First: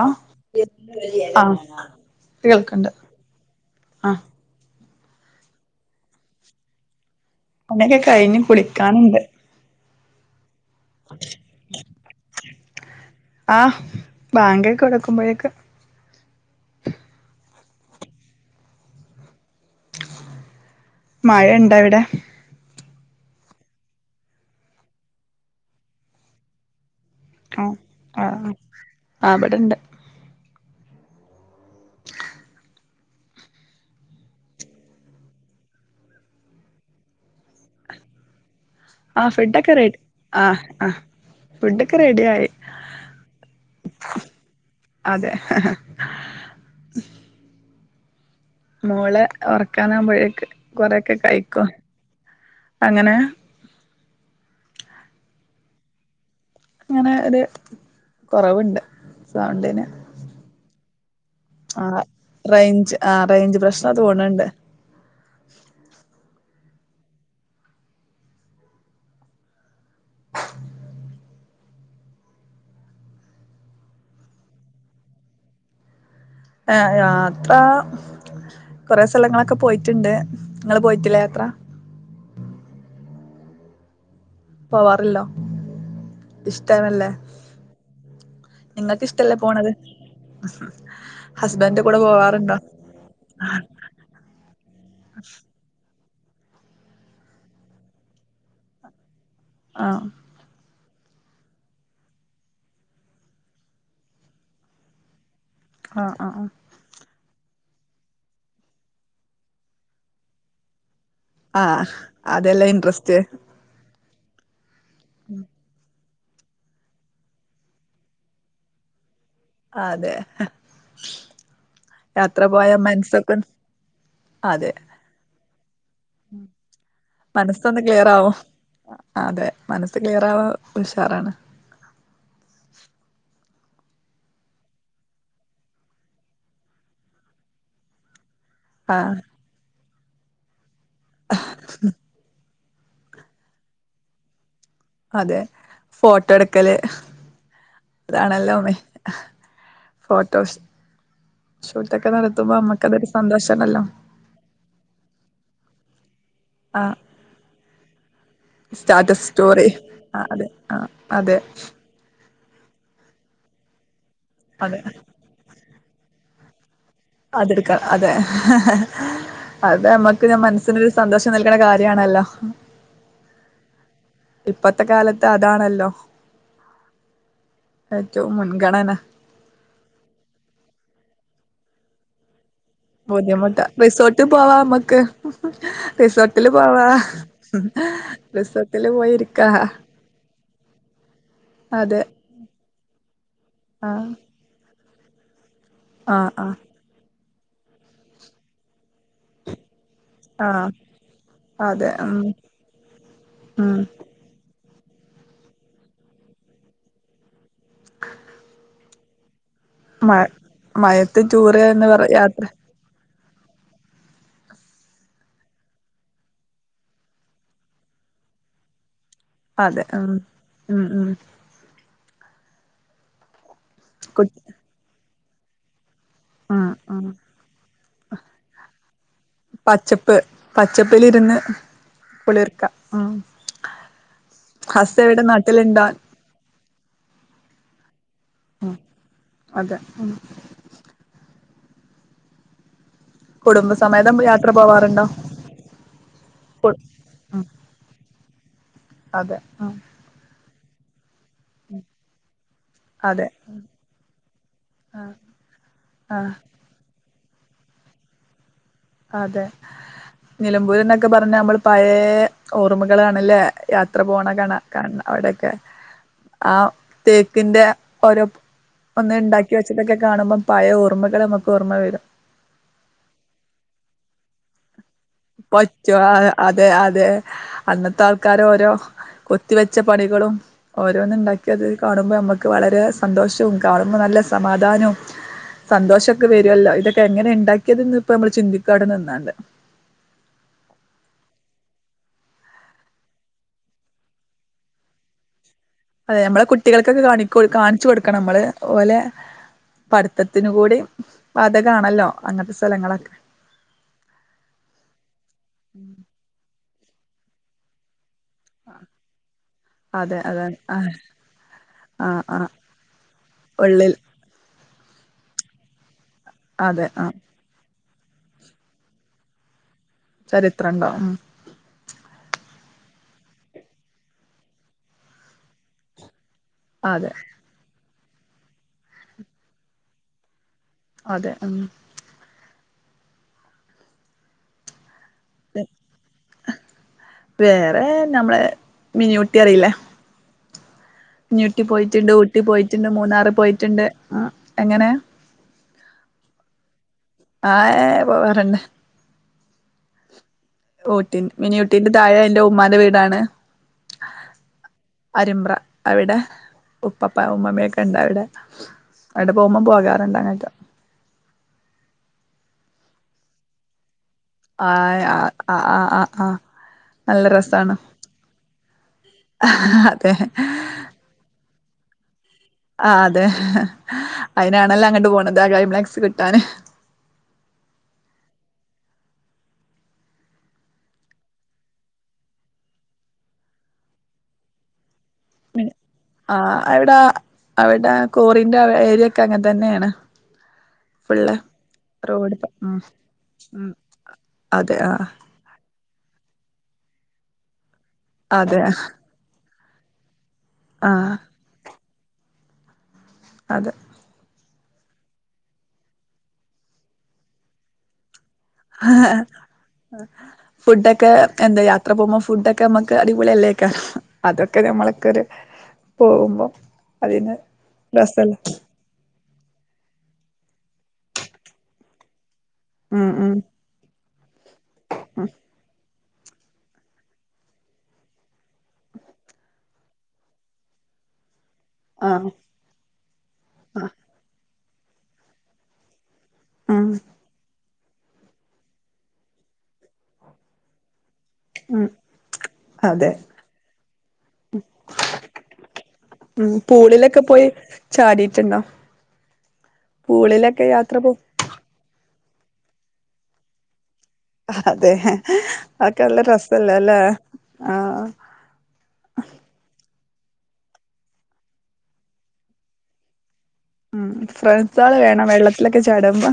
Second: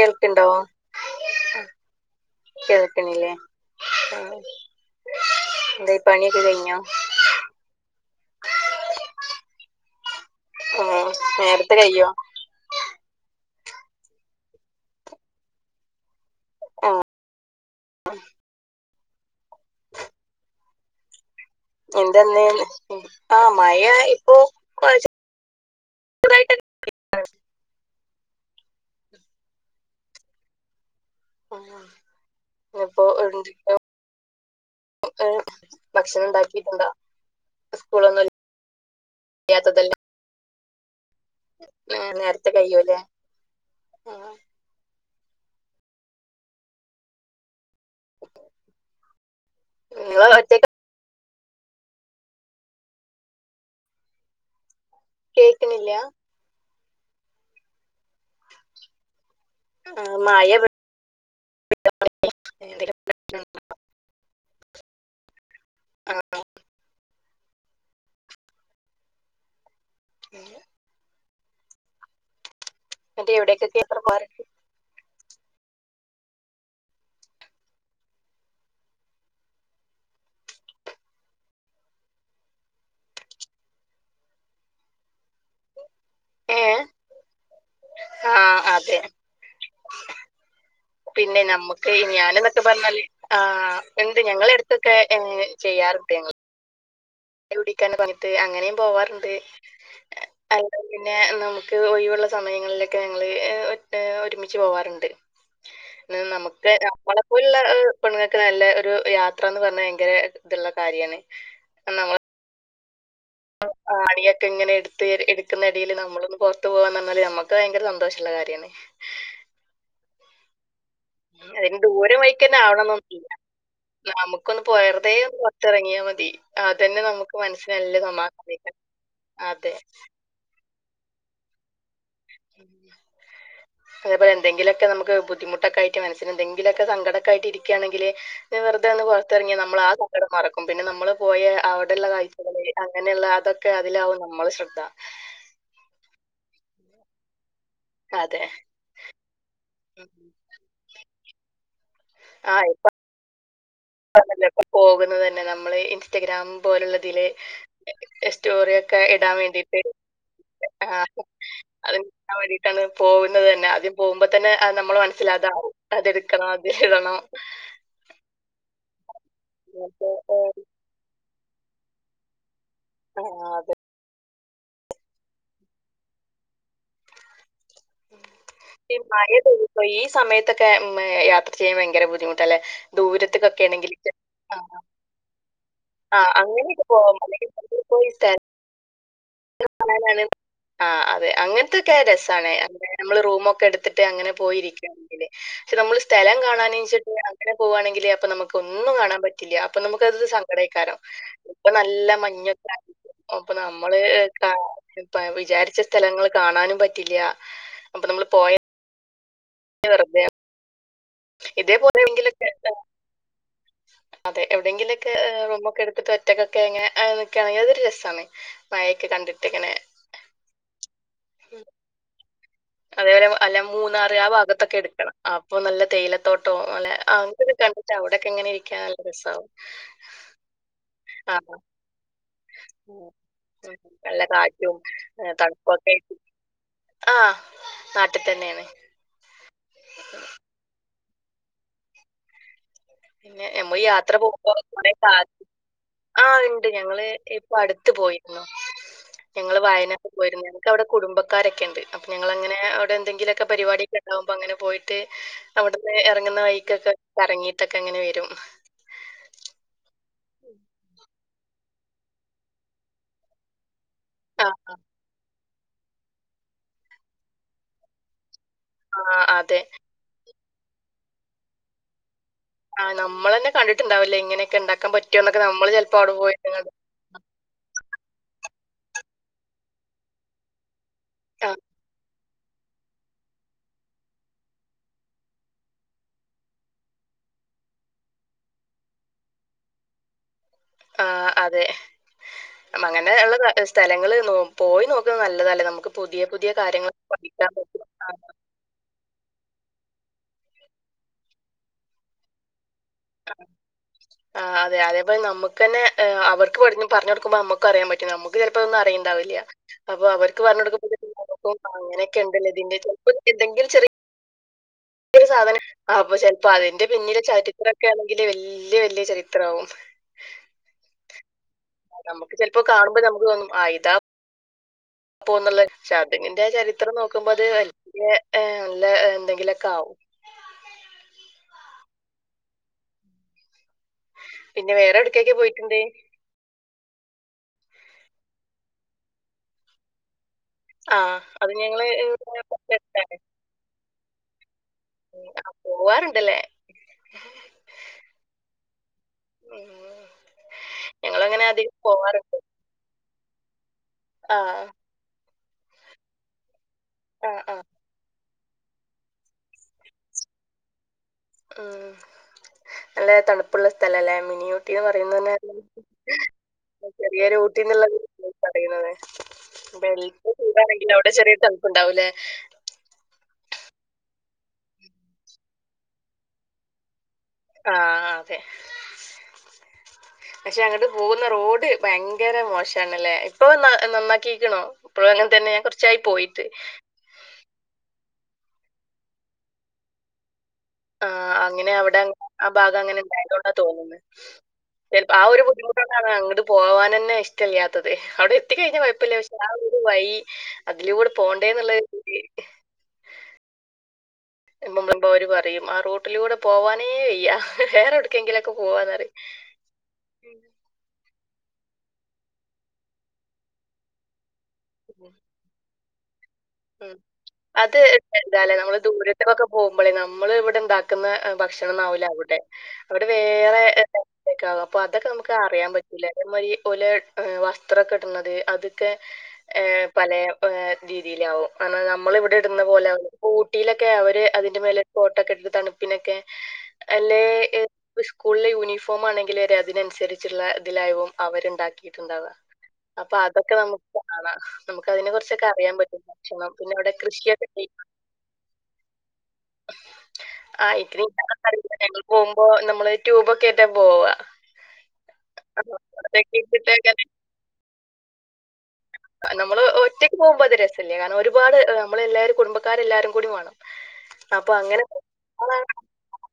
ആ ആഹ് കേൾക്കണ്ട് കേൾക്കണില്ലേ ആഹ് എന്തേ പണിയൊക്കെ കഴിഞ്ഞോ പണിയൊക്കെ കഴിഞ്ഞ് കുളിക്കാനുണ്ട് ആഹ് നേരത്തെ കയ്യോ ആഹ് ബാങ്ക് കൊടക്കുമ്പഴേക്കെ ആഹ് മഴേ എന്തെന്ന് ഉം ആഹ് മഴ ഇപ്പോ കൊറച്ച് [unintelligible] ഉം ആഹ് ആഹ് അവിടെണ്ട് [unintelligible] [inaudible] എപ്പോ [unintelligible] ഏഹ് ഭക്ഷണം ഉണ്ടാക്കിട്ടുണ്ട സ്കൂളൊന്നും ഇ ആഹ് ഫുഡൊക്കെ റെഡി ആഹ് ആഹ് ഫുഡൊക്കെ ഉം റെഡി ആയി നേരത്തെ കയ്യൂല്ലേ ഉം അതെഹ ഹ [inaudible] മോളെ നിങ്ങള് ഒറക്കാനാകുമ്പോഴേക്ക് ഒറ്റക്ക് കൊറെക്കെ കഴിക്കും അങ്ങനെ കേക്ക്നില്ല അങ്ങനെ ഒരു കൊറവുണ്ട് സൗണ്ടിന് മഴേ പെഴു ആഹ് റേഞ്ച് എന്തെങ്കിലും ആഹ് പ്രശ്നം റേഞ്ച് പ്രശ്ന തോന്ന്ന്ണ്ട് ആ ഇന്ന്ട്ട് ഇവിടടെക്കെ ടീച്ചർ മാര് ആഹ് യാത്രാ കൊറെേ സ്ഥലങ്ങളൊക്കെ പോയിട്ടുണ്ട് ഇങ്ങള് പോയിട്ടില്ലേ യാത്ര പോവാറില്ലോ ഏ ഇഷ്ട്ടാനല്ലേ ആ അതെ നിങ്ങക്ക് ഇഷ്ടല്ലേ പോണത് ഹസ്ബ പിന്നെ നമുക്ക് ഹസ്ബൻ്റുകൂടെ പോവാറുണ്ടോ ഇണ്ട് ഞങ്ങള എടുത്തൊക്കെഏഹ് ചെയ്യാറുണ്ട് ഞങ്ങൾ [unintelligible] പർഞ്ഞിട്ട് അങ്ങനീം പോവാറ്ണ്ട് ആഹ് അല്ലങ്കി പിന്നെ നമുക്ക് ഒയ്വ്ള്ള സമയങ്ങളിലൊക്കെ ഞങ്ങള് ഏഹ് ഒരുമിച്ച് പോവാറുണ്ട് ആഹ് പി ആഹ് ആഹ് നമുക്ക് നമ്മളെപ്പോള്ള പെണ്ങ്ങക്ക് നല്ല ഒരു യാത്രാന്ന് പർഞ്ഞാ ഭയങ്കര ത്ള്ള കാര്യാണ്. ആഹ് അതല്ല ഇട്രെസ്റ്റ് ആണിയൊക്കെ ഇങ്ങനെ എട്ത്ത് എട്ക്ക്ന്നെടീല് നമ്മളൊന്ന് പൊർ പോർത്ത് പോകാ ന്നർഞ്ഞാല് നമക്ക് ഭയങ്കര സന്തോഷള്ള കാര്യാണ്. അതെ ഹ് മ് അതിന് ദൂരം വൈക്കന്നെ പോയ ആവണന്നൊന്നൂല്ല. മനസ്സൊക്കെ നമുക്കൊന്ന് അതെ പോയ [unintelligible] വെർതേ ഒന്ന്‌ പൊർത്തെർങ്യാ മതി അതെന്നെ നമു മനസ്സൊന്ന് ക്ലിയറാവും. അതെ മനസ്സ് ക്ലിയറാവാം ഉഷാറാണ്. അതേ പോലെ എന്തെങ്കിലൊക്കെ നമ്മക്ക് ബുദ്ധിമുട്ടൊക്കായ്റ്റ് മനസ്സിന് എന്തെങ്കിലൊക്കെ സങ്കടൊക്കായ്റ്റ് ഇരിക്കാണെങ്കില് വെർതെന്ന് ആഹ് പൊർത്തെർങ്ങി നമ്മള് ആ സങ്കടം മറക്കും പിന്നെ നമ്മള് പോയ അവടെള്ള കാഴ്ചകള് അങ്ങനെള്ള അതൊക്കെ അതിലാവും നമ്മളെ ശ്രദ്ധ അതെ ഫോട്ടോ ട്ക്കല് അതെ. അതാണല്ലോ വലി ഉം. ഫോട്ടോസ് [unintelligible] നടത്തുമ്പോ നമ്മക്കതൊരു സന്തോഷാണല്ലോ പ്പ തല്ലേ പോകുന്ന തന്നെ നമ്മള് ഇൻസ്റ്റഗ്രാം ആ പോലള്ളതില് സ്റ്റോറ്യോക്കെ സ്റ്റാറ്റസ് ഇടാൻ സ്റ്റോറി വേണ്ടിട്ട് ആ അതെ ആ ആഹ് അതെ അത് ഇട്ക്കാം വേണ്ടീട്ടാണ് പോകുന്ന തന്നെ ആദ്യം പോകുമ്പോ തന്നെ അതെ നമ്മള് മ മനസ്സിലതാകും അത് എട്ക്കണം അത് എഴുതണം അത് ട്ക്കാം അതെ അത എന്നിട്ട് മ്മക്ക് ഞ മനസ്സിനൊര് സന്തോഷം നൽകണ കാര്യാണല്ലോ ആഹ് അതെ ഇപ്പത്തെ കാലത്ത് അതാണല്ലോ ഏറ്റവും മുൻഗണന മഴ തപ്പോ ഈ സമയത്തൊക്കെ യാത്ര ചെയ്യാൻ ഭയങ്കര ബുദ്ധിമുട്ടല്ലേ ബുദ്ധിമുട്ടാ ദൂരത്തേക്കൊക്കെ ആണെങ്കിൽ റിസോർട്ട് പോവാ ആ മ്മക്ക് ആ, റിസോർട്ടില് അങ്ങനെയൊക്കെ പോവാ പോവാം. അല്ലെങ്കിൽ റിസോർട്ടില് പോയിര്ക്ക [unintelligible] ആഹ് അതെ അങ്ങൻ ത്തൊക്കായ അതെ രസാണ്. അവടെ നമ്മള് റൂമൊക്കെ എട്ത്ത് ആ ട്ട് അങ്ങനെ പോയിരിക്കാണെങ്കില് പക്ഷെ നമ്മൾ ആ സ്ഥലം ആ കാണാന്ച്ച്ട്ട് [unintelligible] അങ്ങനെ പോവാണെങ്കില് അപ്പ നമ്മക്ക് ഒന്നും കാണാൻ പറ്റില്ല്യാ അപ്പ നമ്മക്കത് ആ സങ്കടെയ്ക്കാരം ഇപ്പ അതെ നല്ല ഉം മഞ്ഞക്കായിരിക്കും അപ്പ ഉം നമ്മള് വിചാരിച്ച സ്ഥലങ്ങള് കാണാനും പറ്റില്ല അപ്പ നമ്മള് പോയ മഴ് മയത്ത് ടൂറ് എന്ന് ഇതേപോലെ പറ യാത്ര എവിടെങ്കിലൊക്കെ അതെ എവിടേങ്കിലൊക്കെ റൂമൊക്കെ ട്ത്ത്ട്ട് ഒറ്റക്കൊക്കെ ഇങ്ങനെ ന്ക്കാണെങ്കി അതൊര് രസാണ്. മയെക്കെ കണ്ട് അതെ ഉം ഉം ഉം അതേപോലെ അല്ല മൂന്നാറ് കു ആ ഭാഗത്തൊക്കെ എട്ക്കണം അപ്പൊ നല്ല തേയില തോട്ട ആഹ് ആഹ് പച്ചപ്പിലി രിന്ന് നല്ല കാറ്റും ഹസ്സ ഇവിടെ നാട്ടിലുണ്ടോ തണുപ്പൊക്കൈറ്റ് ആഹ് നാട്ടിതന്നെ ണ് ഉം അതെ ഉം പിന്നെ യമ്മള് യാത്ര കുടുംബസമേതം പോകുമ്പോ പോവാറുണ്ടോ [unintelligible] ആഹ് ണ്ട് കു ഞങ്ങള് ഉം ഇപ്പ അട്ത്ത് പോയിര്ന്നു. അതെ ആഹ് വയനാട് പോയിര്ന്നത് എനിക്ക വടെ കുട്ബക്കാരൊക്കെ ണ്ട് അപ്പ ഞങ്ങളങ്ങനെ അവടെ അതെ ന്തെങ്കിലൊക്കെ പരിപാടിണ്ടാവുമ്പോ അങ്ങനെ പോയിട്ട് ആഹ് അവിട്ന്ന് ആഹ് എറങ്ങുന്ന വൈക്കൊക്കെ കറങ്ങീട്ടൊക്കെ അങ്ങനെ വരും അതെ നിലമ്പൂര് എന്നൊക്കെ പറഞ്ഞാ ഞമ്മൾ പയേ ഓർമ്മകളാണല്ലേ യാത്ര പോണ കണ ആഹ് ആഹ് കാണ്ണ അവിടെക്കെ ആഹ് തേക്കിന്റെ ഓരോ ഒന്ന് ആഹ് ഇണ്ടാക്കി അതെ വെച്ചിട്ട തൊക്കെ കാണുമ്പം പയ ഓർമ്മകള് നമുക്ക് ഓർമ്മവരും ആഹ് നമ്മളെന്നെ കണ്ടിട്ടുണ്ടാവില്ല ഇങ്ങനെക്കെ ഇണ്ടാക്കാൻ പറ്റു പറ്റുവ അതെ അതെ അന്നത്തെ ആൾക്കാരോരൊ കൊത്തി വെച്ച പണികളും ഓരോന്നിണ്ടാക്കി ആഹ് അത് കാണുമ്പ ഞമ്മ ക്ക് വളരെ സന്തോഷോം കാണുമ്പ നല്ല സമാധാനൊം സന്തോഷൊക്കെ വരുവല്ലോ ഇതൊക്കെ എങ്ങനെ ഇണ്ടാക്കിയിതെന്ന് ഇപ്പൊമ്മള് ചിന്തിക്കാടെ നിന്നാണ്ട് ആഹ്അതെ അങ്ങനെ ഇള്ള നല്ലസ്ഥലങ്ങള് നൊ പോയി നോക്കുന്നത് നല്ലതാല്ലേ നമ്ക്ക് അതെ നമ്മളെ കുട്ടികൾക്കൊക്കെ കാണിക്കു കാണിച്ച് കൊടുക്കണമ്മള് ഓലെ പഠിത്തത്തിനു കൂടി വാതകാണല്ലോ അങ്ങ്നത്തെ സ്ഥലങ്ങളൊക്കെ ആഹ് അതെ അതേപോലെ നമ്മക്കന്നെ അവർക്ക് പഠഞ് പറഞ്ഞൊടുക്കുമ്പൊ അമുക്കു അറിയാ പ നമുക്ക് ചിലപ്പൊ ഇതൊന്നും അറിയിണ്ടാവില്ല അപ്പൊ അതെ അവർക്ക് അതെ ആ പറഞ്ഞുടുക്കമ്പ ഇതൊക്കെനമുക്കു ആ അങ്ങനെയൊക്കെ ആ ഇണ്ടല്ലെ ഇതിന്റെ ചെൽപ്പൊ എന്തെിലും ചെറിയ ഉള്ളിൽ സാധനം അപ്പൊ ചെല്പ്പൊ അതിന്റെ അതെ ആ പിന്നിലെ ചരിത്രൊക്കെ ആണെങ്കില് വല്യ വല്യ ചരിത്രാവും ചരിത്രിണ്ടാവും നമുക്ക് ചെലപ്പോ കാണുമ്പോ നമുക്കോന്നും ആഹ് ഇതാ പ്പോന്നുള്ള ച അതുങ്ങിന്റെ ചരിത്രം അതെ നോക്കുമ്പത് വലിയ നല്ല എന്തെങ്കിലൊക്കെ ആവും അതെ ഉം പിന്നെ വേറെ എവ്ടെക്കെക്കെ പോയിട്ടിണ്ട് വേറെ ഞമ്മളെ മിനൂട്ടി അറിയി ല്ലെ ആഹ് അത് ഞ്ഞൂട്ടി ഞങ്ങള് പോയിറ്റിണ്ട് ഊട്ടി പോയിറ്റിണ്ട് മൂന്നാറ് പോയിറ്റ്ണ്ട് അ എങ്ങനെ ആഹ് പോവാറുണ്ടല്ലേ ആഹ് പോവാറ്ണ്ട് ഉം ഊട്ടി ഞങ്ങളങ്ങനെ അധികം മിനിയൂട്ടീന്റെ താഴെ പോവാറുണ്ട്. എന്റെ ഉമ്മാന്റെ വീടാണ് ആഹ് അരിമ്പ്ര അവിടെ ഉപ്പാപ്പ ആഹ് ആഹ് ഉമ്മാമ്മക്കെ ഇണ്ടവിടെ അവിടെ പോമ്പം പോകാറുണ്ട് അങ്ങട്ടോ ഉം നല്ല തണുപ്പുള്ള സ്ഥലല്ലേ മി മിനി ആ ഊട്ടിന്ന് ആ പറയുനന്നെ ആ ആ ആ ആ നല്ല ചെറിയൊരു രസാണ് ഊട്ടിന്നുള്ളത് പറയുന്നത് അതെ ബെളിൽക്ക് ചൂടാണെങ്കിലു അവിടെ ചെറിയ തണുപ്പുണ്ടാവൂലേ ആഹ് അതെ അയിനാണല്ലൊ അങ്ങട്ട് പോണത് ആ കൈമ്ലാക്സ് കിട്ടാന് ആഹ് അതെ [inaudible] പക്ഷെ അങ്ങട്ട് പോവുന്ന റോഡ് ഭയങ്കര മോശാണല്ലേ ഇപ്പൊ ന നന്നാക്കീക്കണോ ഇപ്പഴു ആഹ് അവിട അവടെ കോറിന്റെ ഏരിയൊക്കെ അങ്ങൻതന്നേണ് ആഹ് അങ്ങനെ അവിടെ റോഡ് ആഭാഗ ഉം അങ്ങനെ ഇണ്ടായതോണ്ടാ ഉം തോന്ന്ന്ന് ചെൽപ്പൊ ആ ഒരു ബുദ്ധിമു ണ്ടാണ് അങ്ങട് പോവാനന്നെ ഇഷ്ടില്ലാത്തത് അവിടെ അതെ എത്തിക്കഴിഞ്ഞ കൊയ്പ്പില്ല ക്ഷെ ആ ഒരു വൈ ആ അതിലൂടെ പോണ്ടേന്നുള്ളെ ഒരീതില് അതെ [unintelligible] അവര് പറയും ആ റൂട്ടിലൂടെ പോവാനേ വയ്യ വേറെട് കെങ്കിലൊക്കെ പോവാ ആഹ് ഹേ ഫുഡൊക്കെ എന്താ യാത്ര പോമ്പൊ ഫുഡൊക്കെ ഞമ്മക്ക് അടിപൊളിയല്ലേക്ക അതൊക്കെ ക്കെ ഞമ്മളൊക്കൊരു പോകുമ്പം ഉം അത് എന്താലേ നമ്മള് ദൂരത്തൊക്കെ പോകുമ്പോളേ നമ്മൾ ഇവിടെ ഇണ്ടാക്കുന്ന ഭക്ഷണംന്ന ആാവൂല അവിടെ അവിടെ ഉം ഉം വേറെക്ക ആകും അപ്പൊ അതൊക്കെ നമുക്ക് അറിയാൻ പറ്റും ഇ ഓല വസ്ത്രം കെ ഇട്ടുന്നത് അതൊക്കെ ഏ പലെ രീതിയിലകും ആ നമ്മള ഇവിടെ ഇടുന്ന പോലെ ഊട്ടിയിലൊക്കെ അവര് അതിന്റെ മേല കൊട്ടോക്കെ ഇട്ട് തണുപ്പിനൊക്കെ ഉം അല്ലെ സ്കൂളിലെ യൂണിഫോം ആണെങ്കിൽ വരെ അതിനനുസരിച്ചുള്ള ഇതിലായും ഉം അവരുണ്ടാക്കിട്ടുണ്ടവാുക അതെ അപ്പൊ അതൊക്കെ നമുക്ക് കാണാം നമുക്ക് അതിനെ കുറിച്ചൊക്കെ അറിയാൻ പറ്റ ഉം പൂളിലൊക്കെ പോയി ചാടിയിട്ടുണ്ടോ പൂളിലൊക്കെ യാത്ര പോ റില്ല ഞങ്ങൾ പോകുമ്പോ നമ്മള് ട്യൂബൊക്കെ ട്ടാ പോവാ അതെ അപ്പൊ ആക്കല്ല അതൊക്കെ രസല്ല ഇട്ടിട്ട് അല്ല അങ്ങനെ ആഹ് നമ്മള് ഒറ്റക്ക് പോകുമ്പോ അത് രസമല്ലേ കാരണം ഒരുപാട് നമ്മള എല്ലാരും കുടുംബക്കാരെല്ലാരും കൂടി വേണം ഉം അപ്പൊ അങ്ങനെ ഫ്രണ്ട്സുകള് വേണം വെള്ളത്തിലൊക്കെ ചാടുമ്പോ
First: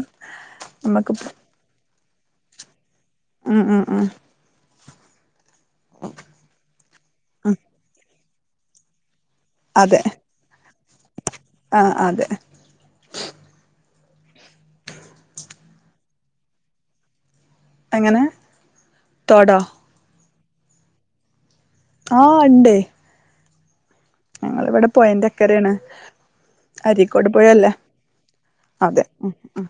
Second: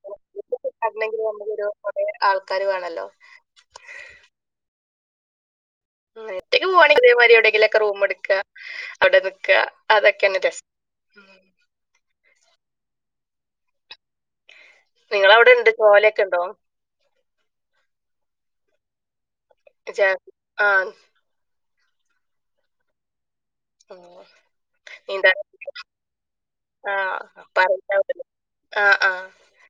നമ്മുക്ക് കുറേ ആൾക്കാര് വേണല്ലോ ഉം ഉം ഉം റ്റേക്ക് പോവാണങ്ക അതേമാതിരി എവിടെെങ്കിലൊക്കെ റൂം എടുക്കുക അവിടെ നിക്ക അതെ അതൊക്കെന്നെ രസ് ഉം ആഹ് അതെ നിങ്ങള അവിടെ ഉണ്ട് കോലൊക്കെ ഉണ്ടോ എങ്ങനെ തൊടോ ജ ആഹ് ആ ഇണ്ടെ ആഹ് ഞങ്ങിവിടെ പോയന്റെക്കരയാണ് ആ അരക്കോട് പോയല്ലേ പറഞ്ഞ ആ അതെ ആ ഉം ആഹ്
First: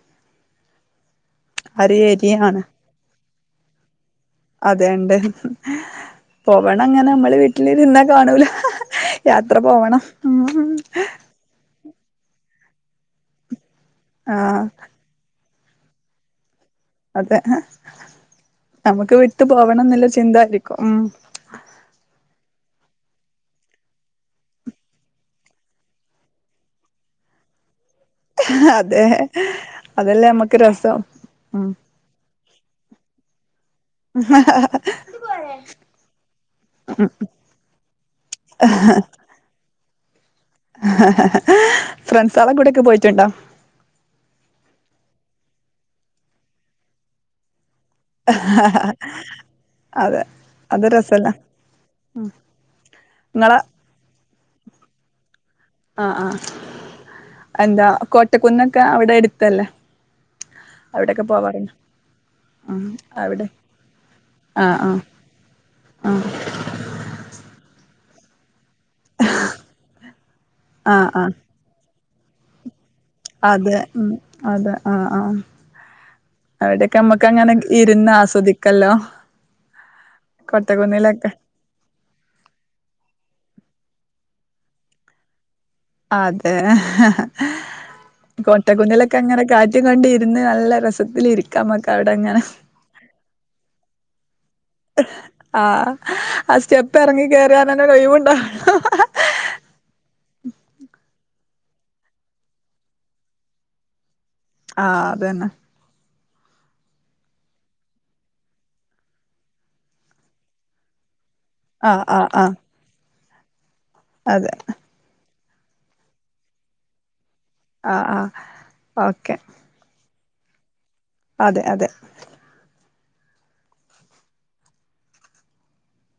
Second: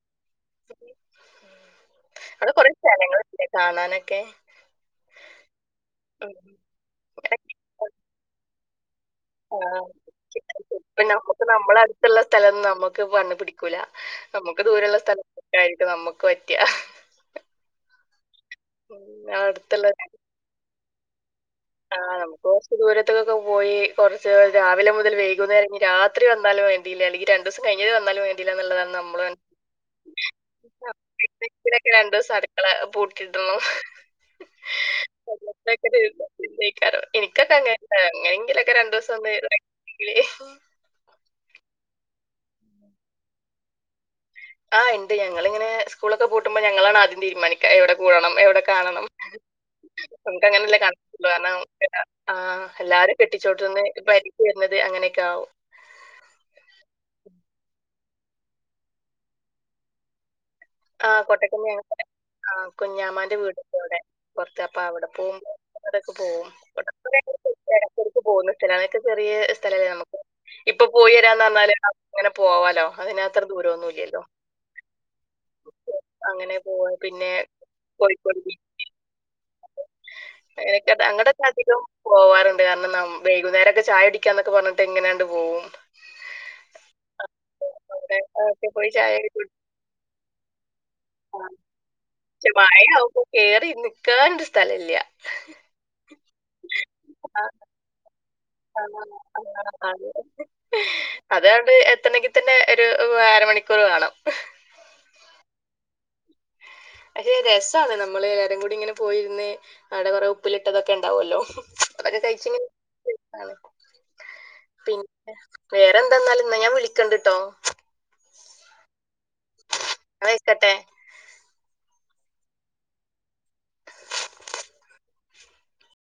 അര ഏരിയാണ് സ്ഥലങ്ങളല്ലെ കാണാനൊക്കെ അതെയണ്ട് ഉം. പോവണം അങ്ങനെ നമ്മള് വീട്ടില് ഇരുന്നാ കാണൂല യാത്ര ആ, പോവണം മ്മ് ഇപ്പൊ ഹ നമുക്ക് നമ്മള അടുത്തുള്ള സ്ഥലം നമ്മുക്ക് കണ്ണ് പിടിക്കൂല നമുക്ക് ആഹ് ദൂരമുള്ള സ്ഥലം ആായിരിക്കും നമുക്ക് പറ്റ് ഹ അതെ നമക്ക് ഉം വിട്ട് പോവണം അടുത്തുള്ള എന്നില്ല ചിന്തായിരിക്കും ഉം ആഹ് നമുക്ക് കുറച്ച് ദൂരത്തക്കൊക്കെ പോയി കുറച്ച് രാവിലെ മുതൽ വൈകുന്നേരം രാത്രി വന്നാലും [unintelligible] രണ്ടു ദിസം കഴിഞ് വന്നാലും വേ അതെ അതെല്ലേ നമ്മക്ക് രസം ഉം വെക്കിനൊക്കെ രണ്ടിസ അടുക്കള പൂട്ടിട്ടോ ആഹ് ാറോ എനിക്കൊക്കെ അങ്ങന അങ്ങനെങ്കിലൊക്കെ രണ്ടുസം ഒന്ന് ഫ്രണ്ട് സൊളെ കൂടെക്കെ പോയിട്ടുണ്ടോ ആ ഉണ്ട് ഞങ്ങളിങ്ങനെ സ്ൂളൊക്കെ പൂട്ടുമ്പോ ഞങ്ങളാണ് ആദ്യം തീരുമാനിക്കു ആഹ് നമുക്ക് അങ്ങനെയല്ലേ കണുള്ളൂ കാരണം ആ എല്ലാരും ഇങ്ങളെ കെട്ടിച്ചോട്ട നിന്ന് ഇ വരുന്നത് അങ്ങനെയൊക്കെ ആവും ആഹ് ആഹ് എന്താ കോട്ടക്കുന്നൊക്കെ അവിടെ എടുത്തല്ലേ അവിടെക്കെ ആഹ് പോവാറുണ്ടോ കൊട്ടക്കുന്ന ആ ഉം കുഞ്ഞാമാന്റെ അവിടെ വീട്ണ്ട് അവിടെ പുറത്ത് ആഹ് അപ്പ ആഹ് അവിടെ പോകുമ്പോവിടെൊക്കെ ആഹ് പോവുംവി എടക്കടക്ക് പോകുന്ന സ്ഥലമാണ്ൊക്കെ ചെറിയ സ്ഥലല്ലേ നമുക്ക് ഇപ്പൊ ആഹ് പോയി ആഹ് വരാന്ന് പറഞ്ഞാല് ഇങ്ങനെ പോവാലോ അതിനകത്ത് അതെ ഉം അതെ ആഹ്‌ ആഹ്‌ അങ്ങനെ പോവാ അവിടയൊക്കെ നമ്മുക്ക് പിന്നെ അങ്ങനെ ഇരുന്ന് ആസ്വദിക്കല്ലോ എക്ക് കോട്ടക്കുന്നിലൊക്കെ അങ്ങടെൊക്കെ അധികം പോവാനുണ്ട് കാരണം വൈകുന്നേരംഓക്കെ ചായ കുടിക്കാൻ പറഞ്ഞിട്ട് ങ്ങനെയാണ്ട് പോകും അതെ ആഹ് അവിടെ ഒക്കെ പോയി ചായ കോട്ടക്കുന്നിലൊക്കെ ഒക്കെ അങ്ങനെ കുടിക്കും കാ കുറ്റം കൊണ്ട ഇരുന്ന് നല്ല രസത്തിൽ ഇരിക്കാംമക്കെ അവിടെങ്ങനെ മയാകുമ്പോ കേറി ഇന്ന് കേണ്ട സ്ഥലല്ലേ ആഹ് ആ സ്റ്റെപ്പ് ഇറങ്ങി കയറാനന്നെ ഒഴിവുണ്ടാവുള്ളു ആഹ്‌ ആഹ്‌ അതെ അതങ്ങണ്ട് എത്തണെങ്കിൽ തന്നെ ഒരു അരമണിക്കൂർ വേണം ആഹ്‌ അതന്നെ പക്ഷെ രസാണ് നമ്മള് എല്ലാരുകൂടി ഇങ്ങനെ പോയിരുന്ന് അവിടെ കൊറെ ഉപ്പിലിട്ടതൊക്കെ ഉണ്ടാവുല്ലോ ആഹ് അവർ ആഹ് ആഹ് കഴിച്ചന് [unintelligible] അതെ പിന്നെ വേറെന്താന്നാല്എന്നാ ഞാൻ വിളിക്കണ്ടിട്ടോ ആഹ്‌ ആഹ്‌ ഓക്കെ ഞൻ വെക്കട്ടെ അതെ അതെ